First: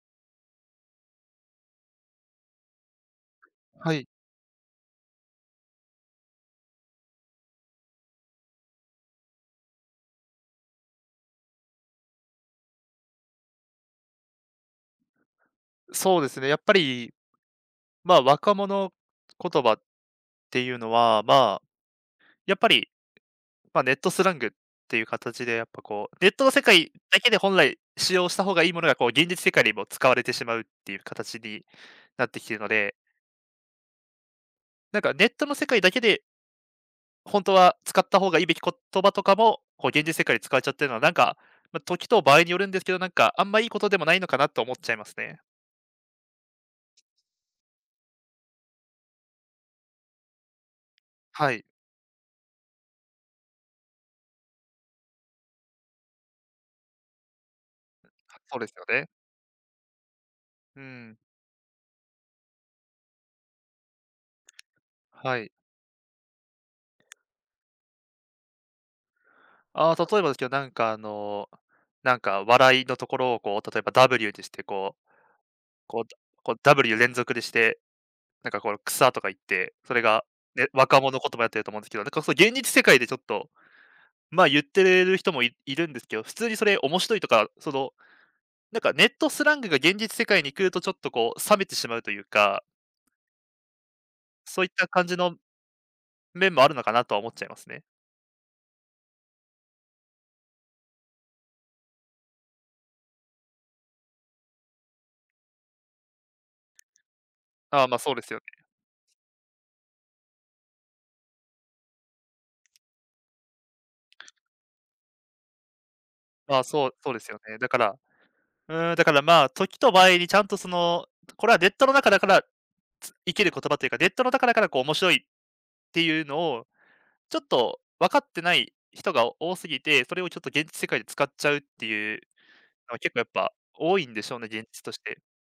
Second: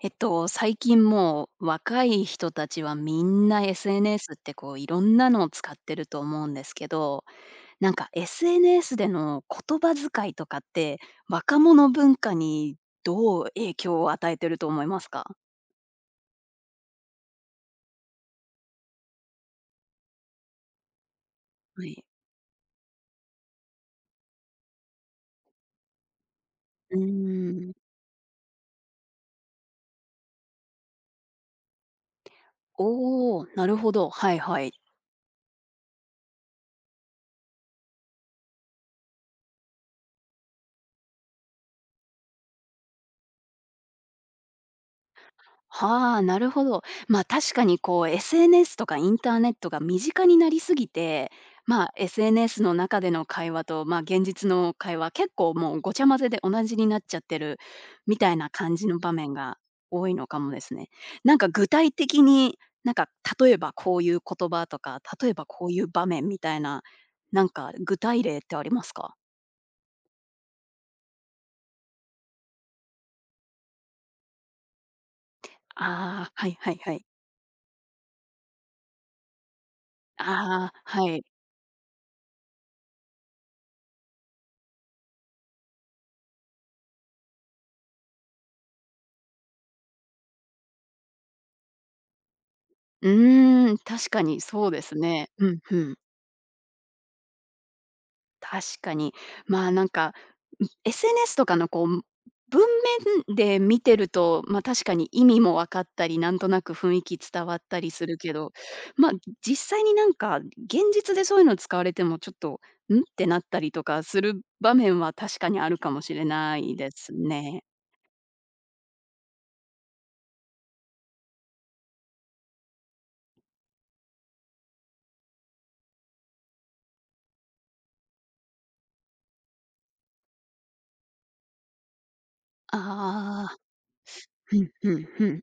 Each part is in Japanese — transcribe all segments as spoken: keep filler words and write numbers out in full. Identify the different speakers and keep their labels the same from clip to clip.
Speaker 1: えっと、最近もう若い人たちはみんな
Speaker 2: はい、
Speaker 1: エスエヌエス ってこういろんなのを使ってると思うんですけど、なんか エスエヌエス での言葉遣いとかって、若者文化にどう影響を与えてると思いますか？
Speaker 2: そうですね。やっぱり、まあ、若者言葉っていうのは、まあ、
Speaker 1: はい。
Speaker 2: やっぱり、まあ、ネットスラングっていう形で、やっぱこう、ネットの世界
Speaker 1: う
Speaker 2: だけで本
Speaker 1: ー
Speaker 2: 来
Speaker 1: ん。
Speaker 2: 使用した方がいいものが、こう、現実世界にも使われてしまうっていう形になってきているので、
Speaker 1: おお、なるほど。はいはい。
Speaker 2: なんかネットの世界だけで、本当は使った方がいいべき言葉とかも、こう、現実世界で使われちゃってるのは、なんか、まあ、時と場合によるんですけど、なんか、あんまいいことでもないのかなと思っちゃいますね。
Speaker 1: はあ、なるほど。まあ、確かにこう エスエヌエス とかインターネットが身近になりすぎて、
Speaker 2: はい。
Speaker 1: まあ、エスエヌエス の中での会話と、まあ、現実の会話、結構もうごちゃ混ぜで同じになっちゃってるみたいな
Speaker 2: そうです
Speaker 1: 感
Speaker 2: よ
Speaker 1: じの
Speaker 2: ね。
Speaker 1: 場面が多いのかもです
Speaker 2: う
Speaker 1: ね。
Speaker 2: ん。
Speaker 1: なんか具体的に、なんか例えばこういう言葉とか、例え
Speaker 2: は
Speaker 1: ば
Speaker 2: い。
Speaker 1: こういう場面みたいな、なんか具体例ってありますか？
Speaker 2: ああ、例えばですけど、なんかあの、なんか笑いのところをこう、例えば W でして、こうこう
Speaker 1: ああー、は
Speaker 2: こう
Speaker 1: いはいは
Speaker 2: W
Speaker 1: い。
Speaker 2: 連続でして、なんかこう草とか言って、それが、ね、
Speaker 1: ああ、
Speaker 2: 若
Speaker 1: は
Speaker 2: 者
Speaker 1: い。
Speaker 2: 言葉やってると思うんですけど、なんかそう現実世界でちょっと、まあ、言ってる人もいいるんですけど、普通にそれ面白いとか、その、なんかネットスラングが現実世界に来るとちょっとこう冷めてしまうというか、
Speaker 1: うーん、確かに
Speaker 2: そうい
Speaker 1: そ
Speaker 2: っ
Speaker 1: うで
Speaker 2: た
Speaker 1: す
Speaker 2: 感じ
Speaker 1: ね。
Speaker 2: の
Speaker 1: うん、うん。
Speaker 2: 面もあるのかなとは思っちゃいますね。
Speaker 1: 確かに。まあ、なんか、ん エスエヌエス とかのこう、文面で見てると、ま、確かに意味も分かったり、なんとなく雰囲気伝わった
Speaker 2: ああ、
Speaker 1: り
Speaker 2: まあ、
Speaker 1: す
Speaker 2: そう
Speaker 1: る
Speaker 2: です
Speaker 1: け
Speaker 2: よ
Speaker 1: ど、
Speaker 2: ね。
Speaker 1: ま、実際になんか、現実でそういうの使われてもちょっと、ん？ってなったりとかする場面は確かにあるかもしれ
Speaker 2: ま
Speaker 1: な
Speaker 2: あ、
Speaker 1: い
Speaker 2: そ
Speaker 1: で
Speaker 2: うそう
Speaker 1: す
Speaker 2: ですよね。
Speaker 1: ね。
Speaker 2: だからうん、だからまあ、時と場合にちゃんとその、これはネットの中だから、つ生きる言葉というか、ネットの中だからこう面白いっていうのを、ちょっと分かってない人が多すぎて、それをちょっと現実世界で使っちゃうっていうのは結構やっ
Speaker 1: あ
Speaker 2: ぱ
Speaker 1: あ、
Speaker 2: 多いんでしょうね、
Speaker 1: ふ
Speaker 2: 現
Speaker 1: ん
Speaker 2: 実
Speaker 1: ふ
Speaker 2: とし
Speaker 1: ん
Speaker 2: て。
Speaker 1: ふん。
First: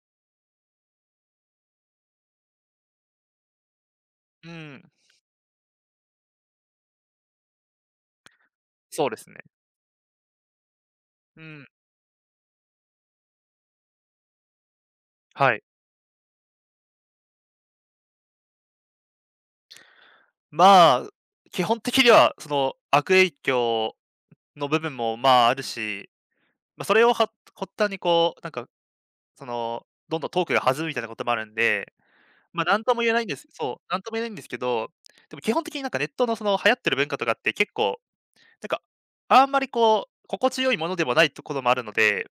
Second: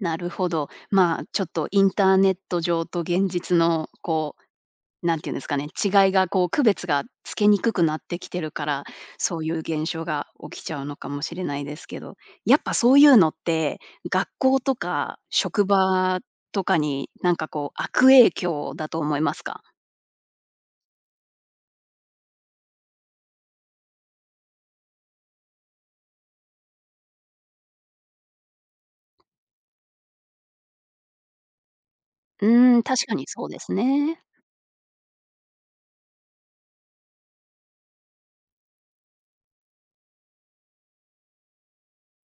Speaker 1: なるほど。まあ、ちょっとインターネット上と現実のこ
Speaker 2: うん、
Speaker 1: うなんていうんですかね、違いがこう区別がつけにくくなってきてるから、
Speaker 2: そうですね。
Speaker 1: そういう現象が起きちゃうのかもし
Speaker 2: う
Speaker 1: れない
Speaker 2: ん、
Speaker 1: ですけど、やっぱそういうのって、学校とか
Speaker 2: はい。
Speaker 1: 職場とかになんかこう悪影響だと思いますか？
Speaker 2: まあ、基本的にはその悪影響の部分もまああるし、まあ、それをは発端にこう、なんかその、どんどんトークが弾むみたいなこともあるんで
Speaker 1: う
Speaker 2: まあ、
Speaker 1: ー
Speaker 2: な
Speaker 1: ん、
Speaker 2: んとも
Speaker 1: 確
Speaker 2: 言え
Speaker 1: か
Speaker 2: な
Speaker 1: に
Speaker 2: いんで
Speaker 1: そ
Speaker 2: す。
Speaker 1: うです
Speaker 2: そう、なんとも言
Speaker 1: ね。
Speaker 2: えないんですけど、でも基本的になんかネットのその流行ってる文化とかって結構、なんか、あんまりこう、心地よいものでもないところもあるので、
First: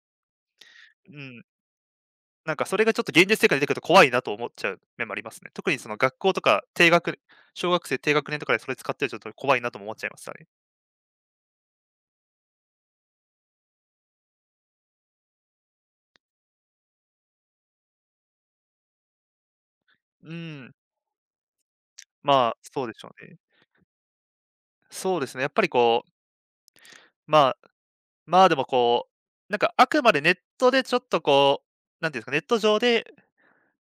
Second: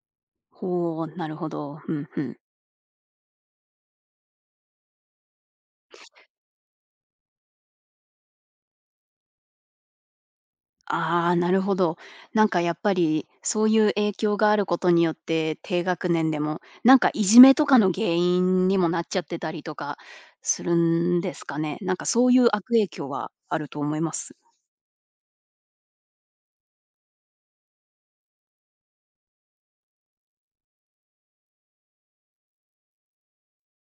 Speaker 1: ほう、
Speaker 2: う
Speaker 1: なる
Speaker 2: ん、
Speaker 1: ほど。うんうん。
Speaker 2: なんかそれがちょっと現実世界に出てくると怖いなと思っちゃう面もありますね。特にその学校とか低学小学生低学年とかでそれ使ってるとちょっと怖いなとも思っちゃいましたね。
Speaker 1: ああ、なるほど。なんかやっぱり、そういう影響があることによって、低学年でも、なんかいじめとかの原因にもなっちゃってたりとか
Speaker 2: う
Speaker 1: す
Speaker 2: ん、
Speaker 1: るんですかね？なんかそういう
Speaker 2: まあ、
Speaker 1: 悪
Speaker 2: そう
Speaker 1: 影
Speaker 2: でしょ
Speaker 1: 響
Speaker 2: う
Speaker 1: は
Speaker 2: ね。
Speaker 1: あると思います？
Speaker 2: そうですね、やっぱりこう、まあ、まあ、でもこう、なんかあくまでネットでちょっとこう、なんていうんですか、ネット上で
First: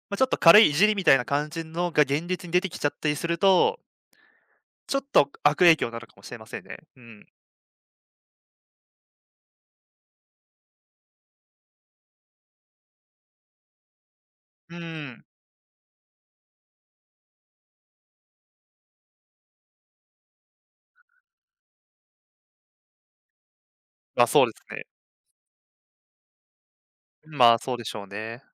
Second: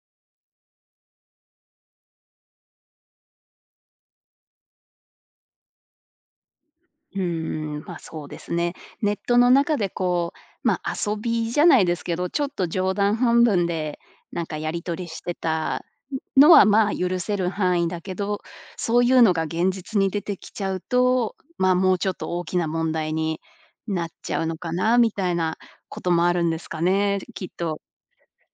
Speaker 2: まあ、ちょっと軽いいじりみたいな感じのが現実に出てきちゃったりすると、ちょっと悪影響になるかもしれませんね。う
Speaker 1: うー
Speaker 2: ん。
Speaker 1: ん、ま、そうですね。ネットの中でこう、ま、遊びじゃないですけど、ちょっと冗談半分でなんかや
Speaker 2: う
Speaker 1: り取りし
Speaker 2: ん。
Speaker 1: てたのは、まあ、許せる範囲だけど、そういうのが現実に出てきちゃうと、ま、もうちょっと大きな問題になっ
Speaker 2: ま、
Speaker 1: ちゃ
Speaker 2: そう
Speaker 1: う
Speaker 2: で
Speaker 1: のか
Speaker 2: すね。
Speaker 1: なみたいなこともあるんですかね、きっ
Speaker 2: まあ、そう
Speaker 1: と。
Speaker 2: でしょうね。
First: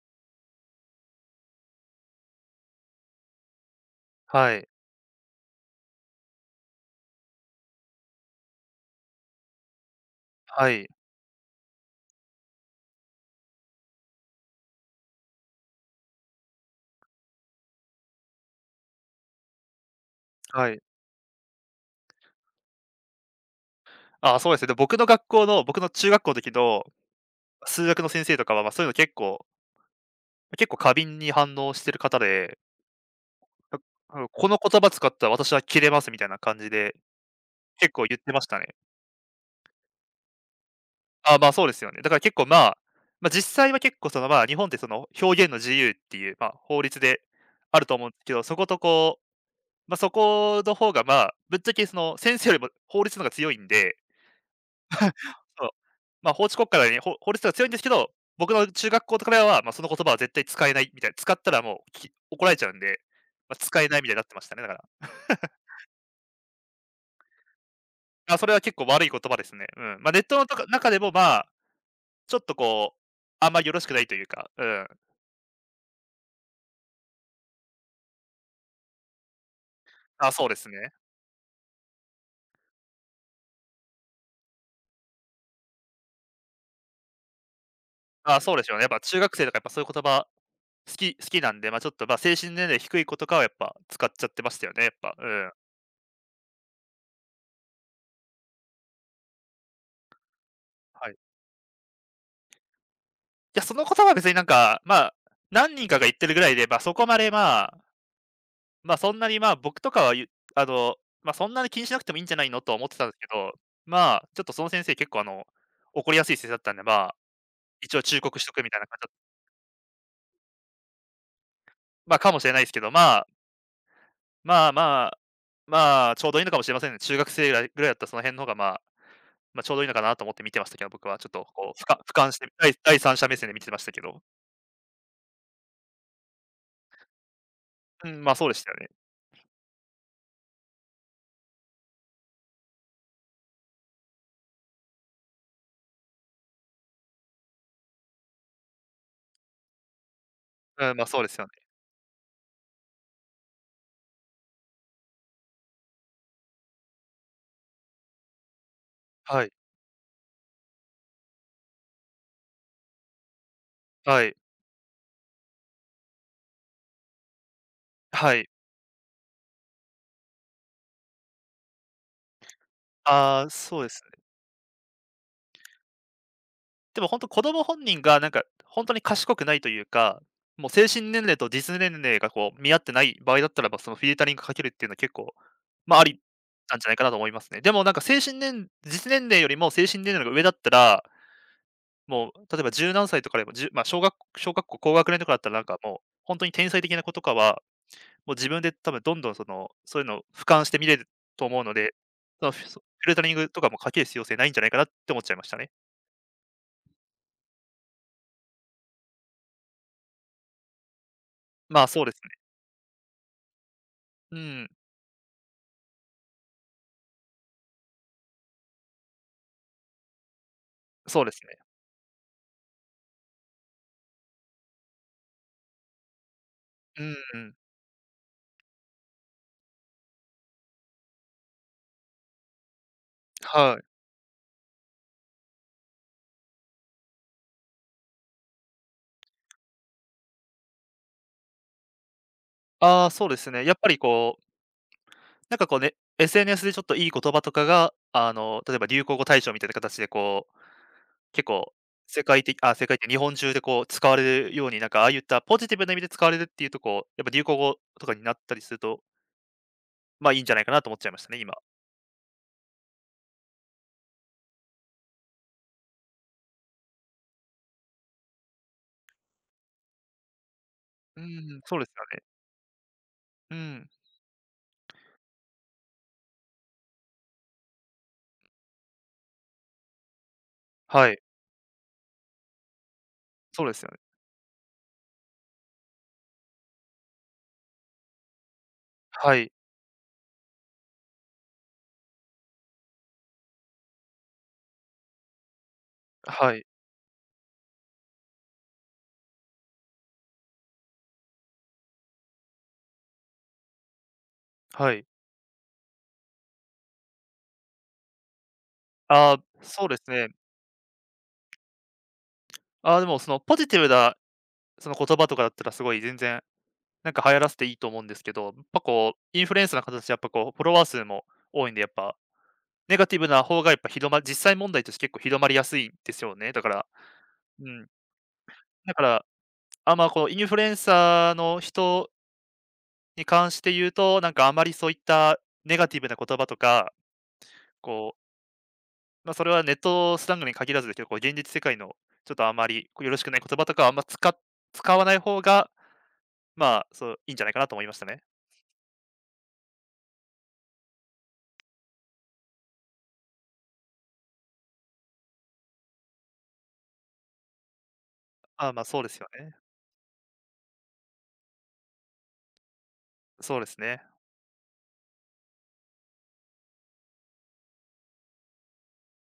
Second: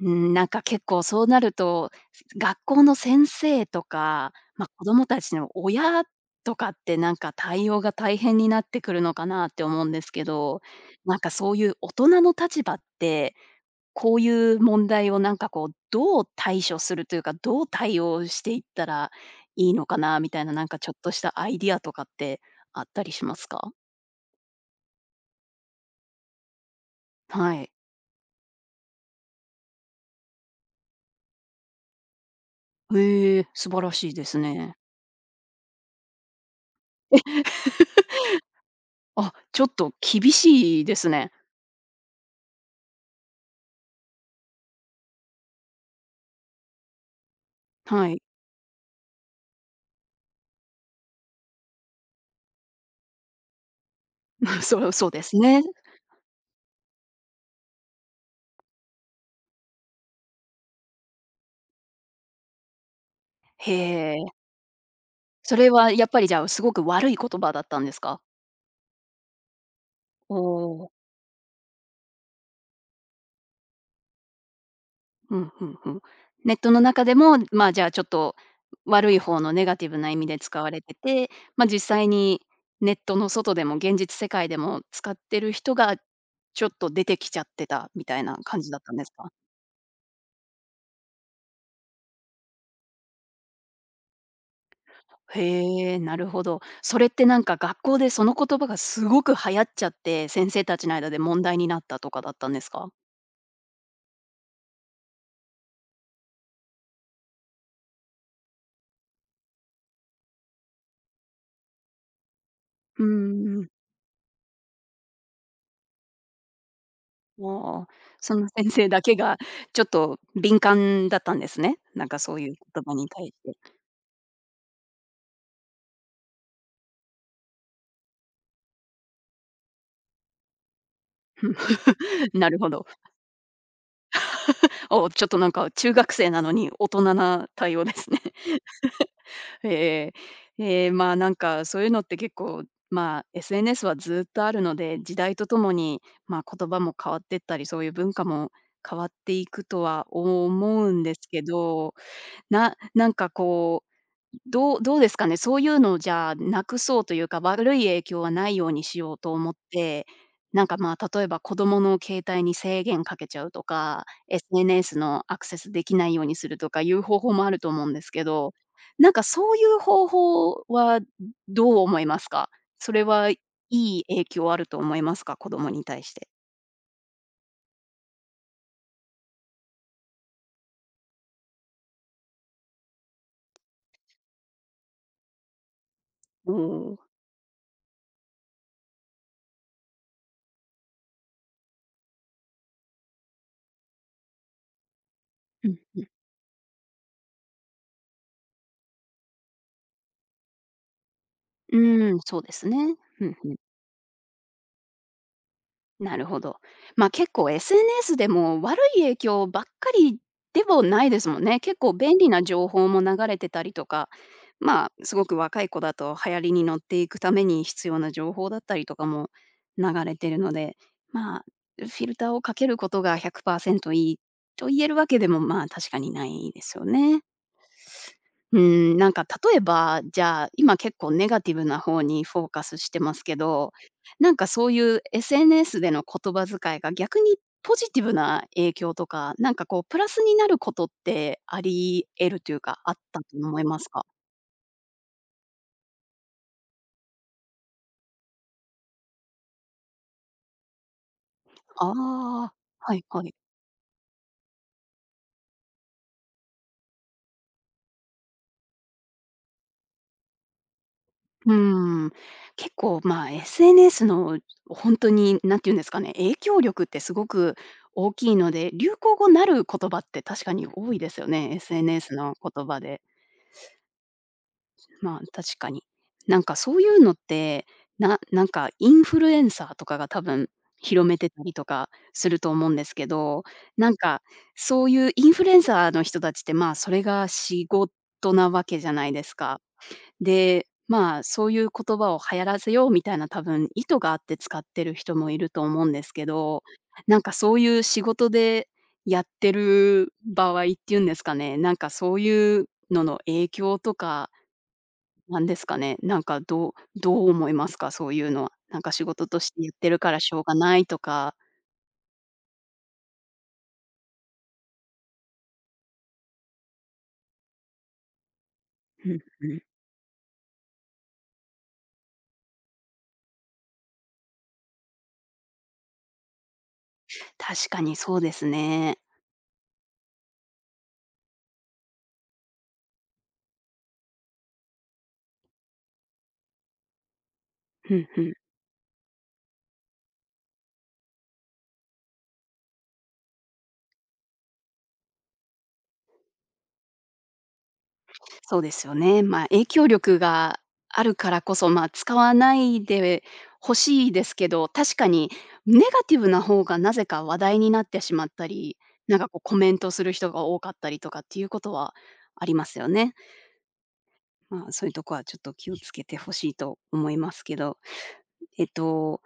Speaker 1: うん、なんか結構そうなると、学校の先生とか、
Speaker 2: は
Speaker 1: ま
Speaker 2: い。
Speaker 1: あ、子供たちの親とかってなんか対応が大変になってくるのかなって思うんですけど、
Speaker 2: はい。
Speaker 1: なんかそういう大人の立場って、こういう問題をなんかこう、どう対処するというか、どう対応していったらいいのかなみたいな、なん
Speaker 2: は
Speaker 1: か
Speaker 2: い。
Speaker 1: ちょっとしたアイディアとかってあったりしますか？
Speaker 2: ああ、そうですね。で、僕の学校の僕の中学校の時の
Speaker 1: はい。
Speaker 2: 数学の先生とかは、ま、そういうの結構結構過敏に反応してる方で、
Speaker 1: へえ、素晴らしいで
Speaker 2: あ、
Speaker 1: す
Speaker 2: この
Speaker 1: ね。
Speaker 2: 言葉使ったら私は切れますみたいな感じで、結構言ってましたね。
Speaker 1: あ、ちょっと厳しいですね。
Speaker 2: あ、まあ、そうですよね。だから結構、まあ、まあ、実際は結構、その、まあ、日本って、その、表現の自由っていう、まあ、法律であると思う
Speaker 1: は
Speaker 2: んで
Speaker 1: い。
Speaker 2: すけど、そこと、こう、まあ、そこの方が、まあ、ぶっちゃけ、その、先生よりも法律の方が強いんで、
Speaker 1: そう、そうですね。
Speaker 2: そう、まあ、法治国家なのに、法法律が強いんですけど、僕の中学校とかでは、ま、その言葉は絶対使えないみたいな、使ったらもう、き怒られちゃうんで、まあ、
Speaker 1: へ
Speaker 2: 使えないみたいになってま
Speaker 1: え。
Speaker 2: したね、だから。
Speaker 1: それはやっぱりじゃあ、すごく悪い言葉だったんですか？
Speaker 2: まあ、それは結構悪い言葉ですね。うん。まあ、ネッ
Speaker 1: お
Speaker 2: トのとか
Speaker 1: お
Speaker 2: 中
Speaker 1: ー、
Speaker 2: でも、まあ、ちょっと、こう、あんまりよろしくないというか、うん。
Speaker 1: うんうんうん。ネットの中でも、まあ、じゃあ、ちょっと悪い方のネガティブな意味
Speaker 2: あ、
Speaker 1: で
Speaker 2: そうで
Speaker 1: 使
Speaker 2: す
Speaker 1: われ
Speaker 2: ね。
Speaker 1: てて、ま、実際にネットの外でも現実世界でも使ってる人がちょっと出てきちゃってたみたい
Speaker 2: あ
Speaker 1: な
Speaker 2: あ、そう
Speaker 1: 感
Speaker 2: でし
Speaker 1: じ
Speaker 2: ょう
Speaker 1: だ
Speaker 2: ね。
Speaker 1: っ
Speaker 2: やっ
Speaker 1: たん
Speaker 2: ぱ
Speaker 1: です
Speaker 2: 中
Speaker 1: か？
Speaker 2: 学生とかやっぱそういう言葉、好き好きなんで、まあ、ちょっと、ま、精神年齢低い子とかはやっぱ使っちゃってましたよね、やっぱ。う
Speaker 1: へ
Speaker 2: ん。
Speaker 1: え、なるほど。それってなんか学校でその言葉がすごく流行っちゃって、先生たちの間
Speaker 2: はい。
Speaker 1: で問題になったとかだったんですか？
Speaker 2: いや、その言葉は別になんか、まあ、何人かが言ってるぐらいで、まあ、そこまで、まあまあ、そんなに、まあ、僕とかはゆあの、まあ、そんなに気にしなくてもいいんじゃないのとは思って
Speaker 1: うー
Speaker 2: たんですけど、
Speaker 1: うん
Speaker 2: まあ、ちょっとその先生結構あの、怒りやすい先生だったんで、まあ、
Speaker 1: もう、
Speaker 2: 一応忠
Speaker 1: そ
Speaker 2: 告し
Speaker 1: の
Speaker 2: とくみ
Speaker 1: 先
Speaker 2: たいな
Speaker 1: 生
Speaker 2: か
Speaker 1: だ
Speaker 2: た
Speaker 1: けがちょっと敏感だったんですね。なん
Speaker 2: まあ、
Speaker 1: か
Speaker 2: か
Speaker 1: そ
Speaker 2: も
Speaker 1: う
Speaker 2: し
Speaker 1: い
Speaker 2: れ
Speaker 1: う
Speaker 2: ないですけ
Speaker 1: 言
Speaker 2: ど、
Speaker 1: 葉に
Speaker 2: まあ
Speaker 1: 対して。
Speaker 2: まあまあまあ、ちょうどいいのかもしれませんね。中学生ぐらいぐらいだったらその辺の方が、まあまあ、ちょうどいいのかなと思って見てましたけど、僕はちょっと
Speaker 1: ふん
Speaker 2: こう、ふか俯瞰 して、
Speaker 1: なる
Speaker 2: だ
Speaker 1: ほ
Speaker 2: い
Speaker 1: ど。
Speaker 2: 第三者目線で見てましたけど。
Speaker 1: お、ちょっとなんか中学生なのに大人な対応で
Speaker 2: う
Speaker 1: すね。
Speaker 2: ん、まあ、そうで したよね。
Speaker 1: ええ。えーまあ、なんかそういうのって結構、まあ、エスエヌエス はずっとあるので、時代とともに、まあ、言葉も変わってったり、そういう文化も変わっていくとは思う
Speaker 2: うん、
Speaker 1: ん
Speaker 2: まあ、
Speaker 1: で
Speaker 2: そ
Speaker 1: す
Speaker 2: うです
Speaker 1: け
Speaker 2: よね。
Speaker 1: どななんかこう、どうどうですかね、そういうのをじゃあ、くそうというか、悪い影響はないようにしようと
Speaker 2: は
Speaker 1: 思
Speaker 2: い、
Speaker 1: って、なんか、まあ、例えば子供の携帯に制限かけちゃうとか、
Speaker 2: はい、
Speaker 1: エスエヌエス のアクセスできないようにするとかいう方法もあると思うんですけ
Speaker 2: はい。
Speaker 1: ど、なんかそういう方法はどう思いますか？それはい
Speaker 2: ああ、そうです
Speaker 1: い
Speaker 2: ね。
Speaker 1: 影響あると思いますか？子供に対して。
Speaker 2: でもほんと子供本人がなんか、ほんとに賢くないというか、もう精神年齢と実年齢がこう見合ってない場合だったらば、そのフィルタリングかけるっていうのは結構、まあ、あり
Speaker 1: お
Speaker 2: なんじゃない
Speaker 1: ー
Speaker 2: かなと思いますね。でもなんか精神年実年齢よりも精神年齢が上だったら、もう例えば十何歳とかでも、じゅまあ、小学小学校高学年とかだったらなん
Speaker 1: う
Speaker 2: か
Speaker 1: ん。
Speaker 2: もう、ほんとに天才的な子とかはもう自分で多分どんどんその、そういうのを俯瞰して見れると思うので、
Speaker 1: うん、そう
Speaker 2: その、
Speaker 1: で
Speaker 2: フィ
Speaker 1: すね。
Speaker 2: そフィルタ
Speaker 1: う
Speaker 2: リン
Speaker 1: ん
Speaker 2: グ
Speaker 1: うん。
Speaker 2: とかもかける必要性ないんじゃないかなって思っちゃいましたね。
Speaker 1: なるほど。ま、結構 エスエヌエス でも悪い影響ばっかりでもないですもんね。結
Speaker 2: まあ、
Speaker 1: 構
Speaker 2: そうです
Speaker 1: 便利
Speaker 2: ね。
Speaker 1: な情報も流れてたりとか、
Speaker 2: うん、
Speaker 1: まあ、すごく若い子だと流行りに乗っていくために必要な情報だったりとかも流れてるので、
Speaker 2: そうで
Speaker 1: ま
Speaker 2: す
Speaker 1: あ、
Speaker 2: ね。
Speaker 1: フィルターをかけることがひゃくパーセントいいと言えるわけでも、まあ、確かにないですよ
Speaker 2: うん
Speaker 1: ね。
Speaker 2: うん、
Speaker 1: うーん、なんか例えば、じゃあ、今結構ネガティブな方にフォーカスしてますけど、
Speaker 2: はい。
Speaker 1: なんかそういう エスエヌエス での言葉遣いが逆にポジティブな影響とか、なんかこうプラスになることってあり得るというか、あっ
Speaker 2: ああ、
Speaker 1: た
Speaker 2: そ
Speaker 1: と
Speaker 2: うです
Speaker 1: 思
Speaker 2: ね。
Speaker 1: い
Speaker 2: やっ
Speaker 1: ま
Speaker 2: ぱ
Speaker 1: す
Speaker 2: り
Speaker 1: か？
Speaker 2: こう、なんかこうね、エスエヌエス でちょっといい言葉とかが、あの、例えば流行語大賞みたいな形でこう、結構
Speaker 1: あ
Speaker 2: 世界
Speaker 1: あ、
Speaker 2: 的あ、世
Speaker 1: は
Speaker 2: 界
Speaker 1: い
Speaker 2: 的、日
Speaker 1: はい。
Speaker 2: 本中でこう使われるように、なんかああいったポジティブな意味で使われるっていうとこう、やっぱ流行語とかになったりすると、まあ、いいんじゃないかなと思っちゃいましたね、
Speaker 1: う
Speaker 2: 今。
Speaker 1: ーん。結構まあ エスエヌエス の本当にに何て言うんですかね、影響力ってすごく大きいので、流行語なる言葉って確かに多いで
Speaker 2: う
Speaker 1: すよね、
Speaker 2: ん、そうですよ
Speaker 1: エスエヌエス
Speaker 2: ね。
Speaker 1: の言葉で。
Speaker 2: うん。
Speaker 1: まあ、確かに。なんかそういうのって、ななんかインフルエンサーとかが多分広
Speaker 2: は
Speaker 1: め
Speaker 2: い、
Speaker 1: てたりとかすると思うんですけど、
Speaker 2: そうですよ
Speaker 1: なん
Speaker 2: ね。
Speaker 1: かそういうインフルエンサーの人たちって、まあ、それが仕事なわけじゃないです
Speaker 2: はい、
Speaker 1: か。で、まあ、そういう言葉を流行らせようみたいな多分意図があって使ってる人もいると思うんですけ
Speaker 2: は
Speaker 1: ど、
Speaker 2: い、
Speaker 1: なんかそういう仕事でやってる場合っていうんですかね、なんかそういうのの影響とか
Speaker 2: はい。
Speaker 1: なんですかね、なんかどうどう思いますか？そういうのは。なんか仕事
Speaker 2: あ
Speaker 1: と
Speaker 2: あ、
Speaker 1: してやっ
Speaker 2: そう
Speaker 1: て
Speaker 2: で
Speaker 1: る
Speaker 2: す
Speaker 1: から
Speaker 2: ね。
Speaker 1: しょうがないとか。
Speaker 2: ああ、でもそのポジティブなその言葉とかだったらすごい全然、なんか流行らせていいと思うんですけど、やっぱ
Speaker 1: うん
Speaker 2: こう、インフ
Speaker 1: う
Speaker 2: ル
Speaker 1: ん。
Speaker 2: エンサーの形でやっぱこう、フォロワー数も多いんで、やっぱ、ネガティブな方がやっぱ広ま実際問題として結構広まりやすいんですよね。だから、
Speaker 1: 確
Speaker 2: う
Speaker 1: か
Speaker 2: ん。
Speaker 1: にそうです
Speaker 2: だ
Speaker 1: ね。
Speaker 2: から、あんまこのインフルエンサーの人に関して言うと、なんかあまりそういったネガティブな言葉とか、
Speaker 1: うん
Speaker 2: こう
Speaker 1: うん。
Speaker 2: まあ、それはネットスラングに限らずですけど、こう現実世界のちょっとあまりよろしくない言葉とかはあんま使っ使わない方が、まあ、そう、いいんじゃないかなと思いましたね。
Speaker 1: そうですよね。まあ、影響力があるからこそ、まあ、使わないで欲しいですけど、確かにネガティブな方がなぜか話題になってしまった
Speaker 2: ああ、
Speaker 1: り、
Speaker 2: ま、そうです
Speaker 1: なん
Speaker 2: よ
Speaker 1: かこう
Speaker 2: ね。
Speaker 1: コメントする人が多かったりとかっていうことはありますよね。
Speaker 2: そうですね。
Speaker 1: まあ、そういうとこはちょっと気をつけてほしいと思いますけど。えっと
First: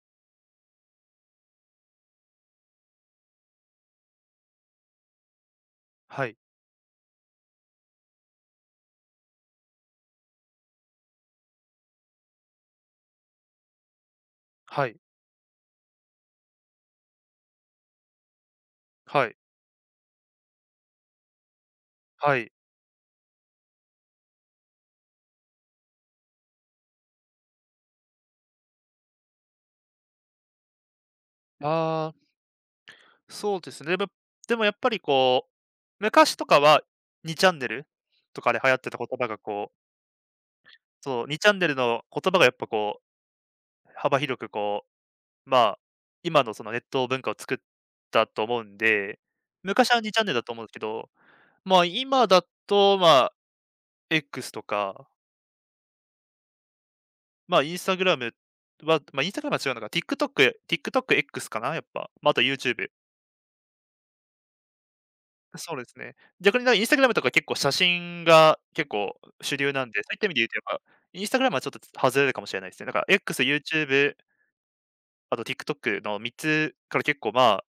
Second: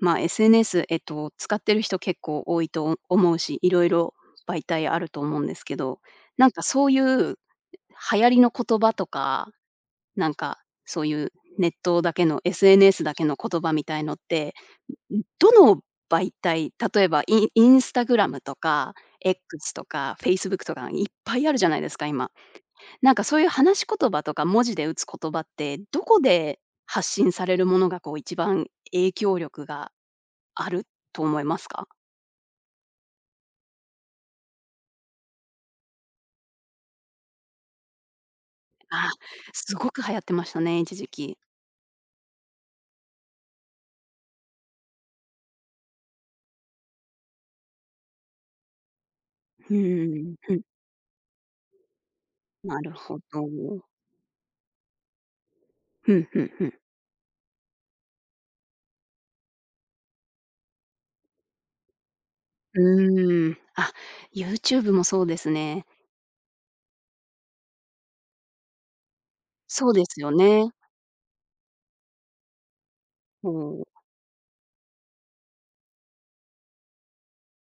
Speaker 1: まあ、エスエヌエス、えっと、使ってる人結構多いと思うし、いろいろ媒体あると思うんですけど、
Speaker 2: はい、
Speaker 1: なんかそういう流行りの言葉とか、なんかそういうネットだけの エスエヌエス だけの言葉みたいのって、
Speaker 2: はい、
Speaker 1: どの媒体、例えばインインスタグラムとか、
Speaker 2: はい、
Speaker 1: エックス とかフェイスブック とかいっぱいあるじゃないですか、今。
Speaker 2: はい。
Speaker 1: なんかそういう話し言葉とか文字で打つ言葉って、どこで発信されるものがこう一番影響力があると思いますか？
Speaker 2: ああ、そうですね。でもでもやっぱりこう、昔とかはにチャンネルとかで流行ってた言
Speaker 1: あ
Speaker 2: 葉がこ
Speaker 1: す
Speaker 2: う、
Speaker 1: ごく流行ってましたね、一時
Speaker 2: そう、に
Speaker 1: 期。
Speaker 2: チャンネルの言葉がやっぱこう、幅広くこう、まあ、今のそのネット文化を作ったと思うんで、
Speaker 1: う
Speaker 2: 昔はにチャンネル
Speaker 1: ん、
Speaker 2: だと
Speaker 1: ふ
Speaker 2: 思
Speaker 1: ん、
Speaker 2: うんですけど、まあ、今だ
Speaker 1: なる
Speaker 2: と、ま
Speaker 1: ほ
Speaker 2: あ、
Speaker 1: ど。
Speaker 2: X とか、
Speaker 1: ふんふんふん。
Speaker 2: まあ、インスタグラムは、まあ、インスタグラムは違うのか、TikTok、TikTokX かな、やっぱ。まあ、あと
Speaker 1: う
Speaker 2: YouTube。
Speaker 1: ーん、あ、YouTube もそうです
Speaker 2: そうで
Speaker 1: ね。
Speaker 2: すね。逆になんかインスタグラムとか結構写真が結構主流なん
Speaker 1: そう
Speaker 2: で、
Speaker 1: で
Speaker 2: そういっ
Speaker 1: す
Speaker 2: た意
Speaker 1: よ
Speaker 2: 味で言うと
Speaker 1: ね。
Speaker 2: やっぱ、インスタグラムはちょっと外れるかもしれないですね。なんか X、
Speaker 1: もう、
Speaker 2: YouTube、あと TikTok のみっつから結構まあ、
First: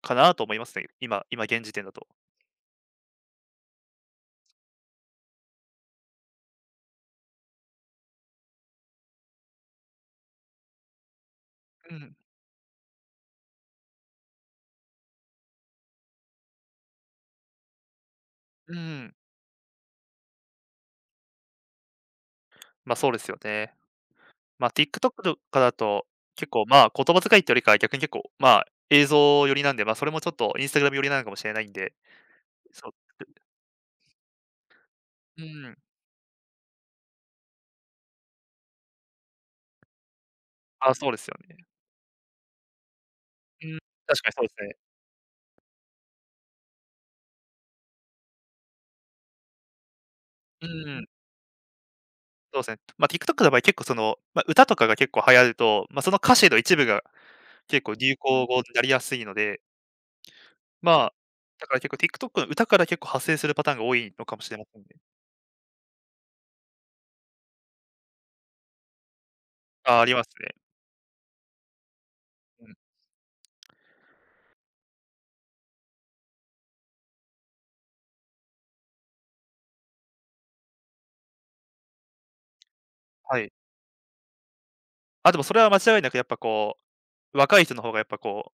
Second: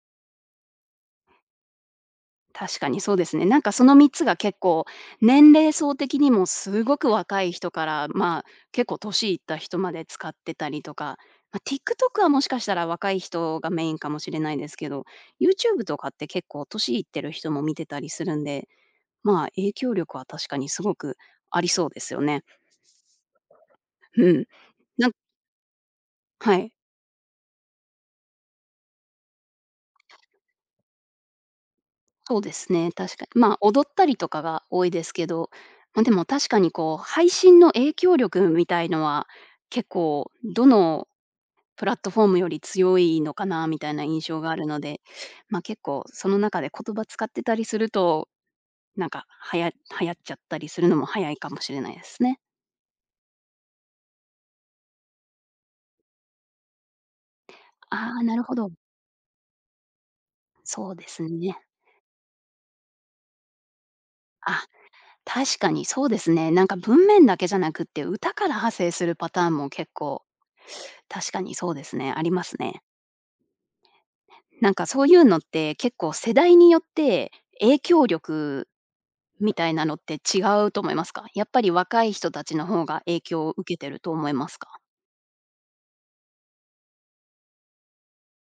Speaker 2: かなと思いますね。今、今現時点だと。
Speaker 1: 確かにそうですね。なんかそのみっつが結構、年齢層的にもすごく若い人から、まあ、結構年いった人まで使ってたりとか、ま、
Speaker 2: うん、
Speaker 1: ティックトック はもしかしたら若い人がメインかもしれないですけど、YouTube とかって結構年いってる人も見てたりするんで
Speaker 2: うん。
Speaker 1: まあ、影響力は確かにすごくありそうですよね。
Speaker 2: まあ、そうですよね。
Speaker 1: うん。
Speaker 2: まあ、TikTok
Speaker 1: なん
Speaker 2: とかだと、結
Speaker 1: は
Speaker 2: 構、
Speaker 1: い、
Speaker 2: まあ、言葉遣いってよりかは、逆に結構、まあ、映像寄りなんで、まあ、それもちょっと Instagram 寄りなのかもしれないんで、
Speaker 1: そうです
Speaker 2: そ
Speaker 1: ね、
Speaker 2: う、
Speaker 1: 確かに。まあ、踊ったりとかが多いですけ
Speaker 2: う
Speaker 1: ど、
Speaker 2: ん、
Speaker 1: まあ、でも確かにこう、配信の影響力みたいのは、結構ど
Speaker 2: あ、そ
Speaker 1: の
Speaker 2: うですよね。
Speaker 1: プラットフォームより強いのか
Speaker 2: う
Speaker 1: な
Speaker 2: ん、
Speaker 1: みたいな印
Speaker 2: 確かに
Speaker 1: 象
Speaker 2: そう
Speaker 1: が
Speaker 2: で
Speaker 1: あ
Speaker 2: す
Speaker 1: る
Speaker 2: ね。
Speaker 1: ので、ま、結構その中で言葉使ってたりすると、なんか、はや流行っちゃった
Speaker 2: う
Speaker 1: りするのも
Speaker 2: ん、
Speaker 1: 早いかもしれないですね。
Speaker 2: そうですね。まあ、TikTok の場合、結構その、まあ、歌とかが結構流行ると、まあ、その歌詞の一部が結構流
Speaker 1: ああ、なる
Speaker 2: 行
Speaker 1: ほ
Speaker 2: 語に
Speaker 1: ど。
Speaker 2: なりやすいので、
Speaker 1: そう
Speaker 2: ま
Speaker 1: で
Speaker 2: あ、
Speaker 1: すね。
Speaker 2: だから結構 TikTok の歌から結構派生するパターンが多いのかもしれ
Speaker 1: あ。
Speaker 2: ませんね。
Speaker 1: 確かにそうですね。なんか文面だけじゃなくって、歌から派生するパターンも結
Speaker 2: あ、ありま
Speaker 1: 構、
Speaker 2: すね。
Speaker 1: 確かにそうですね、あります
Speaker 2: うん、
Speaker 1: ね。なんかそういうのって結構世代によって影響力みたいなのって違うと思いますか？やっぱり若い人たちの方が影
Speaker 2: は
Speaker 1: 響
Speaker 2: い。
Speaker 1: を受けてると思いますか？
Speaker 2: あ、でもそれは間違いなくやっぱこう、若い人の方がやっぱこ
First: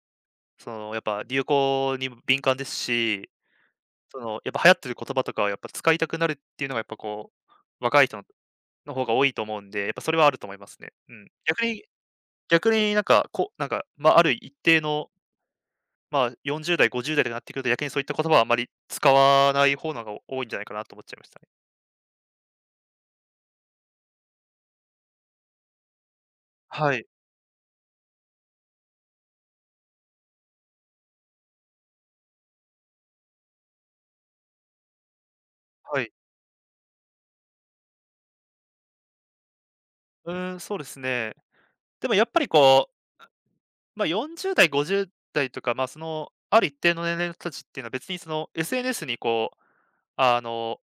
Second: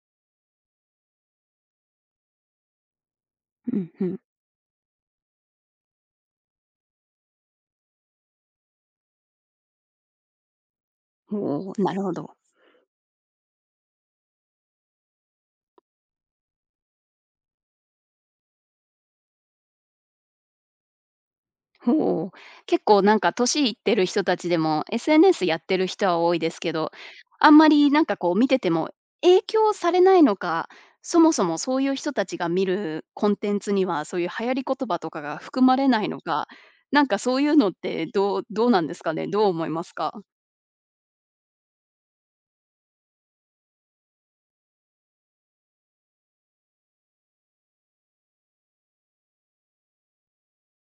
Speaker 2: うその、やっぱ流行に敏感ですし、
Speaker 1: うんう
Speaker 2: そ
Speaker 1: ん。
Speaker 2: の、やっぱ流行ってる言葉とかをやっぱ使いたくなるっていうのがやっぱこう、若い人のの方が多いと思うんで、やっぱそれはあると思いますね。うん。逆
Speaker 1: おお、
Speaker 2: に
Speaker 1: なるほど。
Speaker 2: 逆になんか、こう、なんか、まあ、ある一定の、まあ、よんじゅう代、ごじゅう代とかになってくると、逆にそういった言葉はあまり使わない方のが多いんじゃないかなと思っちゃいましたね。
Speaker 1: ほう。結構なんか年いってる人たちでも、エスエヌエス やってる人は多いですけど、
Speaker 2: はい、
Speaker 1: あんまりなんかこう見てても影響されないのか、そもそもそういう人たちが見るコンテンツには、そういう流行り言葉とかが含まれ
Speaker 2: は
Speaker 1: ない
Speaker 2: い。
Speaker 1: のか、なんかそういうのってどうどうなんですかね？どう思いますか？
Speaker 2: うーん、そうですね。でもやっぱりこう、まあ、よんじゅう代、ごじゅう代とか、まあ、その、ある一定の年齢の人たちっていうのは別にその エスエヌエス にこう、あの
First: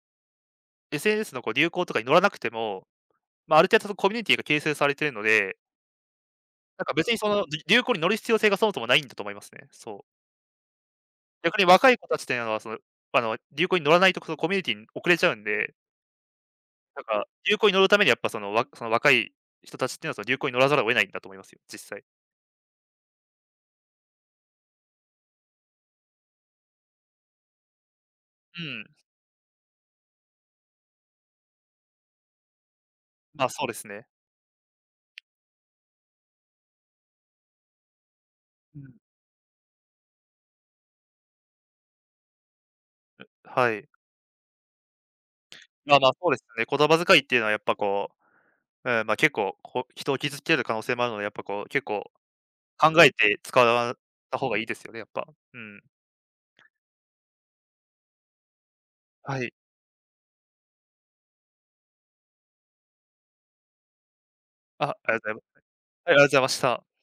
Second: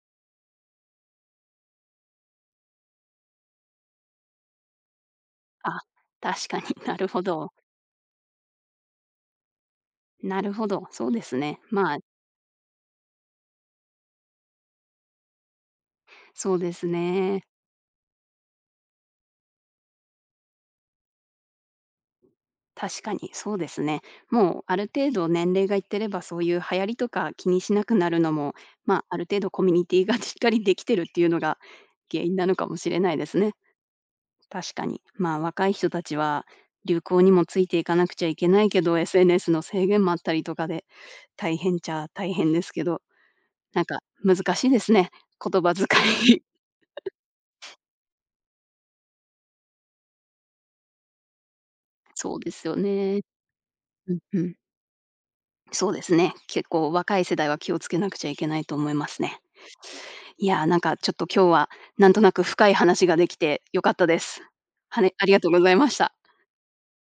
Speaker 2: エスエヌエス のこう流行とかに乗らなくても、まあ、ある程度そのコミュニティが形成されているので、
Speaker 1: あ、確かに、
Speaker 2: なん か
Speaker 1: な
Speaker 2: 別
Speaker 1: る
Speaker 2: に
Speaker 1: ほ
Speaker 2: その、
Speaker 1: ど。
Speaker 2: り流行に乗る必要性がそもそもないんだと思いますね。そう。
Speaker 1: なるほど、そうです
Speaker 2: 逆
Speaker 1: ね。
Speaker 2: に若
Speaker 1: ま
Speaker 2: い
Speaker 1: あ、
Speaker 2: 子たちっていうのは、その、あの、流行に乗らないとそのコミュニティに遅れちゃうんで、
Speaker 1: そうです
Speaker 2: なんか
Speaker 1: ね。
Speaker 2: 流行に乗るためにやっぱその、わその若い人たちっていうのはその流行に乗らざるを得ないんだと思いますよ、実際。
Speaker 1: 確かにそうですね。もうある程度年齢がいってればそういう流行りとか気にしなくなるのも、
Speaker 2: うん、
Speaker 1: まあ、ある程度コミュニティが しっかりできてるっていうのが原因なのかもしれないです
Speaker 2: ま、
Speaker 1: ね。
Speaker 2: そうですね。
Speaker 1: 確かに。まあ若い人たちは流行にもついていかなくちゃいけない
Speaker 2: う
Speaker 1: け
Speaker 2: ん、
Speaker 1: ど エスエヌエス の制限もあったりとかで大変っちゃ大変ですけど、
Speaker 2: は
Speaker 1: なん
Speaker 2: い。
Speaker 1: か難しいですね。言葉遣い。
Speaker 2: ま、ま、そうです ね。言葉遣いっていうのはやっぱこう、うん、ま、結構こう、人を傷つける可能性もあるので、やっぱこう結構
Speaker 1: そうですよ
Speaker 2: 考え
Speaker 1: ね。
Speaker 2: て使わっ
Speaker 1: うん
Speaker 2: た
Speaker 1: う
Speaker 2: 方
Speaker 1: ん。
Speaker 2: がいいですよね、やっぱ。うん。
Speaker 1: そうですね。結構若い世代は気をつけなくちゃいけないと思いますね。
Speaker 2: はい。
Speaker 1: いやー、なんかちょっと今日は、なんとなく深い話ができて良かったです。
Speaker 2: あ、
Speaker 1: は
Speaker 2: あ
Speaker 1: ね、
Speaker 2: りが
Speaker 1: あ
Speaker 2: とうござい
Speaker 1: り
Speaker 2: ま
Speaker 1: が
Speaker 2: す。
Speaker 1: とうございまし
Speaker 2: は
Speaker 1: た。
Speaker 2: い、ありがとうございました。